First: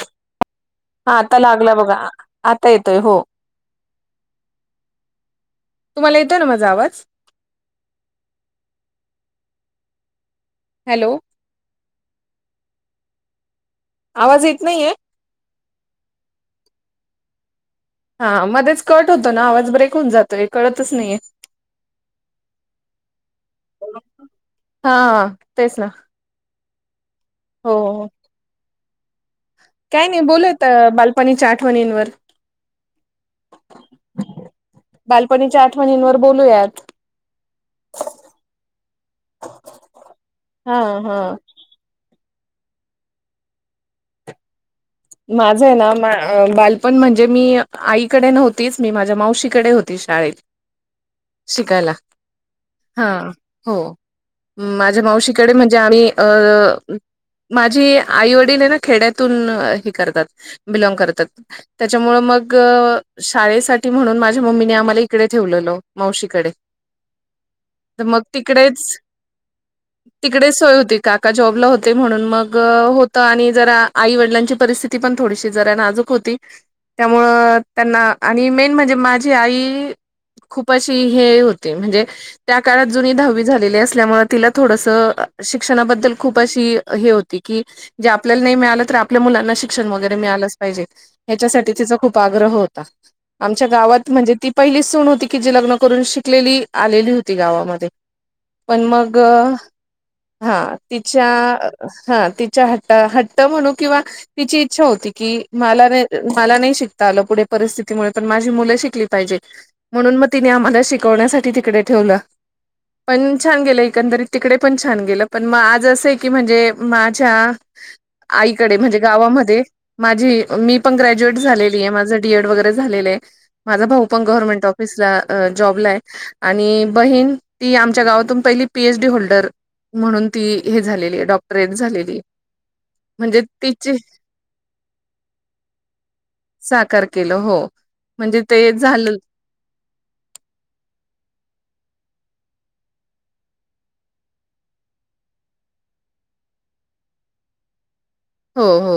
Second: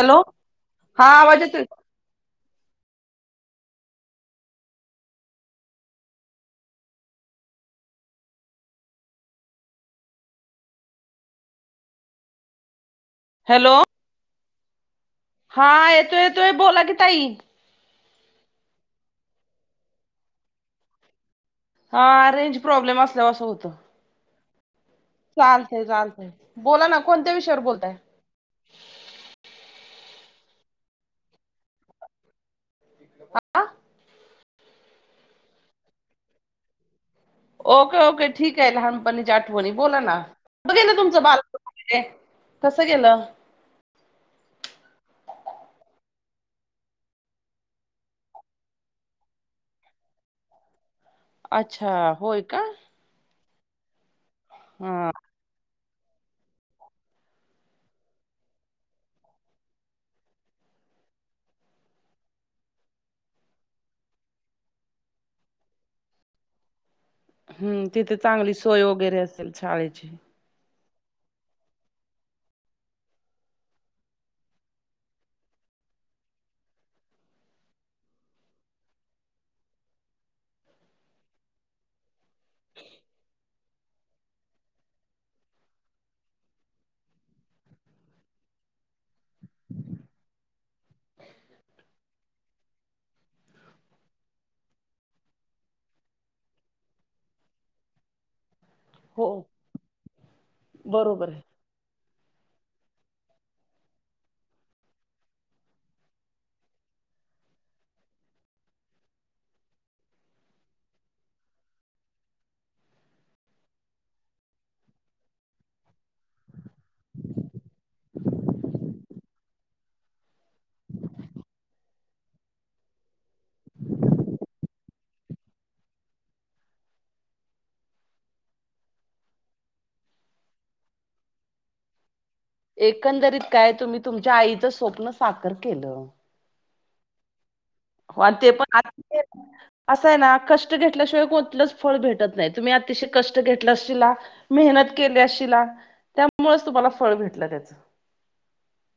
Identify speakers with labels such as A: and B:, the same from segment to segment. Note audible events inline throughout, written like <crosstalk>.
A: Hello
B: हा आता
A: आवाज येतोय
B: लागला बघा, आता येतोय हो. तुम्हाला येतोय ना माझा आवाज? हॅलो.
A: हॅलो.
B: आवाज येत नाहीये?
A: हा येतो येतोय बोला की ताई.
B: हा मध्येच कट होतो ना आवाज ब्रेक होऊन जातोय हे कळतच नाहीये.
A: हा रेंज प्रॉब्लेम असल्यावर अस होतं.
B: हा तेच
A: चालतंय
B: ना
A: चालतंय बोला ना, कोणत्या विषयावर बोलताय.
B: हो काय नाही बोलत बालपणीच्या आठवणींवर.
A: हा
B: बालपणीच्या आठवणींवर बोलूयात.
A: ओके ओके ठीक आहे, लहानपणीच्या आठवणी बोला ना
B: हा
A: बघेलं
B: हा
A: तुमचं बाल कस गेलं?
B: माझं आहे ना मा बालपण म्हणजे मी आईकडे नव्हतीच मी माझ्या मावशीकडे हो ते शाळेत. शिकायला
A: अच्छा होय का.
B: हा हो माझ्या
A: हा
B: माऊशी कडे म्हणजे आम्ही अ माझी आई वडील आहे ना खेड्यातून करतात बीलॉंग करतात. त्याच्यामुळं मग शाळेसाठी म्हणून माझ्या मम्मीने आम्हाला इकडे ठेवलेलं मावशीकडे.
A: हम्म,
B: तर
A: तिथ
B: मग
A: चांगली सोय वगैरे असेल शाळेची.
B: तिकडे सोय होती काका जॉबला होते, म्हणून मग होत आणि जरा आई वडिलांची परिस्थिती ती पण थोडीशी जरा नाजूक होती. त्यामुळं त्यांना आणि मेन म्हणजे माझी आई खूप अशी हे होते म्हणजे त्या काळात जुनी दहावी झालेली असल्यामुळं तिला थोडस शिक्षणाबद्दल खूप अशी हे होती की? ते आपल्याला नाही मिळालं तर आपल्या मुलांना शण वगैरे मिळालंच पाहिजे हच्यासाठी तिचा खूप आग्रह होता. आमच्या गावात म्हणजे ती पहिली सुण होती की जी लग्न करून शिकलेली आलेली होती गावामध्ये. पण मग
A: हो
B: हा तिच्या.
A: बरोबर आहे
B: हा तिच्या हट्टा हट्ट म्हणू किंवा तिची इच्छा होती की मला नाही मला नाही शिकता आलं पुढे परिस्थितीमुळे पण माझी मुलं शिकली पाहिजे. म्हणून मग तिने आम्हाला शिकवण्यासाठी तिकडे ठेवलं. पण छान गेलं एकंदरीत तिकडे पण छान गेलं पण मग आज असं की म्हणजे माझ्या आईकडे म्हणजे गावामध्ये माझी मी पण ग्रॅज्युएट झालेली आहे माझ डीएड वगैरे झालेलं आहे. माझा भाऊ पण गव्हर्मेंट ऑफिसला जॉबला आहे. आणि बहीण ती आमच्या गावातून पहिली पीएच डी होल्डर म्हणून ती हे झालेली डॉक्टरेट झालेली आहे. म्हणजे
A: एकंदरीत काय
B: तिची
A: तुम्ही तुमच्या आईचं स्वप्न साखर केलं.
B: साकार केलं हो.
A: हो
B: म्हणजे
A: तेप
B: ते झालं
A: <unintelligible> असं आहे ना कष्ट घेतल्याशिवाय कोणतलंच फळ भेटत नाही तुम्ही अतिशय कष्ट घेतलाशिला मेहनत केली अशिला त्यामुळेच तुम्हाला फळ भेटलं त्याच.
B: हो हो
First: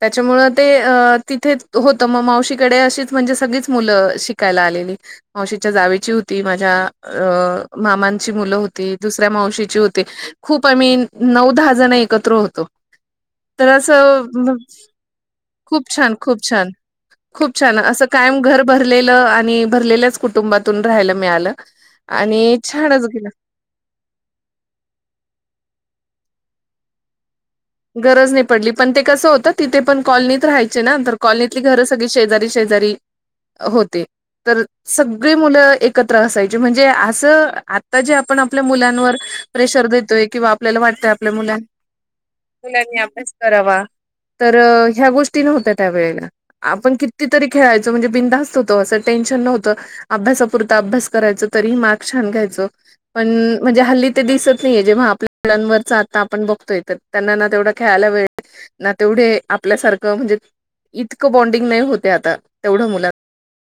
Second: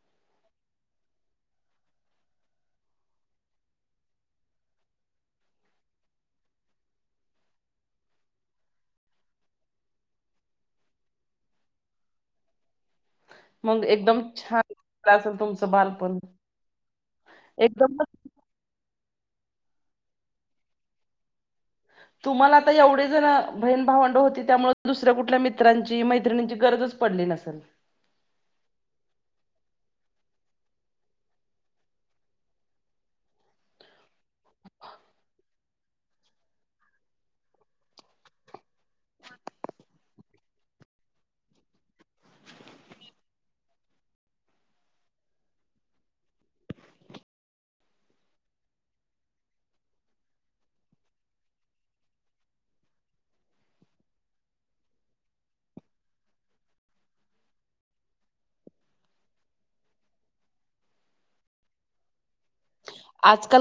B: त्याच्यामुळं ते अ तिथेच होत, मग मावशीकडे अशीच म्हणजे सगळीच मुलं शिकायला आलेली. मावशीच्या जावेची होती, माझ्या अ मामांची मुलं होती, दुसऱ्या मावशीची होती. खूप आम्ही नऊ -दहा जण एकत्र होतो. तर
A: मग एकदम
B: असं,
A: छान गेलं असेल तुमचं
B: खूप छान,
A: बालपण
B: खूप छान खूप छान असं
A: एकदमच
B: कायम घर भरलेलं आणि भरलेल्याच कुटुंबातून राहायला मिळालं.
A: तुम्हाला
B: आणि
A: आता
B: छानच
A: एवढी जण
B: गेलं.
A: बहीण -भावंड होती, त्यामुळे दुसऱ्या कुठल्या मित्रांची -मैत्रिंणीची गरजच पडली नसेल.
B: गरज नाही पडली, पण ते कसं होतं तिथे पण कॉलनीत राहायचे ना, तर कॉलनीतली घरं सगळी शेजारी शेजारी होते तर, सगळी मुलं एकत्र असायची, म्हणजे असं आता जे आपण आपल्या मुलांवर प्रेशर देतोय किंवा आपल्याला वाटतंय आपल्या मुला लांनी अभ्यास करावा, तर ह्या गोष्टी नव्हत्या त्यावेेळेला. आपण कितीतरी खेळायचो, म्हणजे बिनधास्त होतो असं टेन्शन नव्हतं. अभ्यासापुरता अभ्यास करायच तरीही मार्क छान घ्यायचो. पण म्हणजे हल्ली ते दिसत नाहीये जेव्हा आपल्यालांवरच आता आपण बघतोय तर त्यांना ना तेवढा खेळायला वेळेल, ना तेवढे आपल्यासारखं म्हणजे इतकं बॉन्डिंग नाही होते आता तेवढं मुलां
A: आजकाल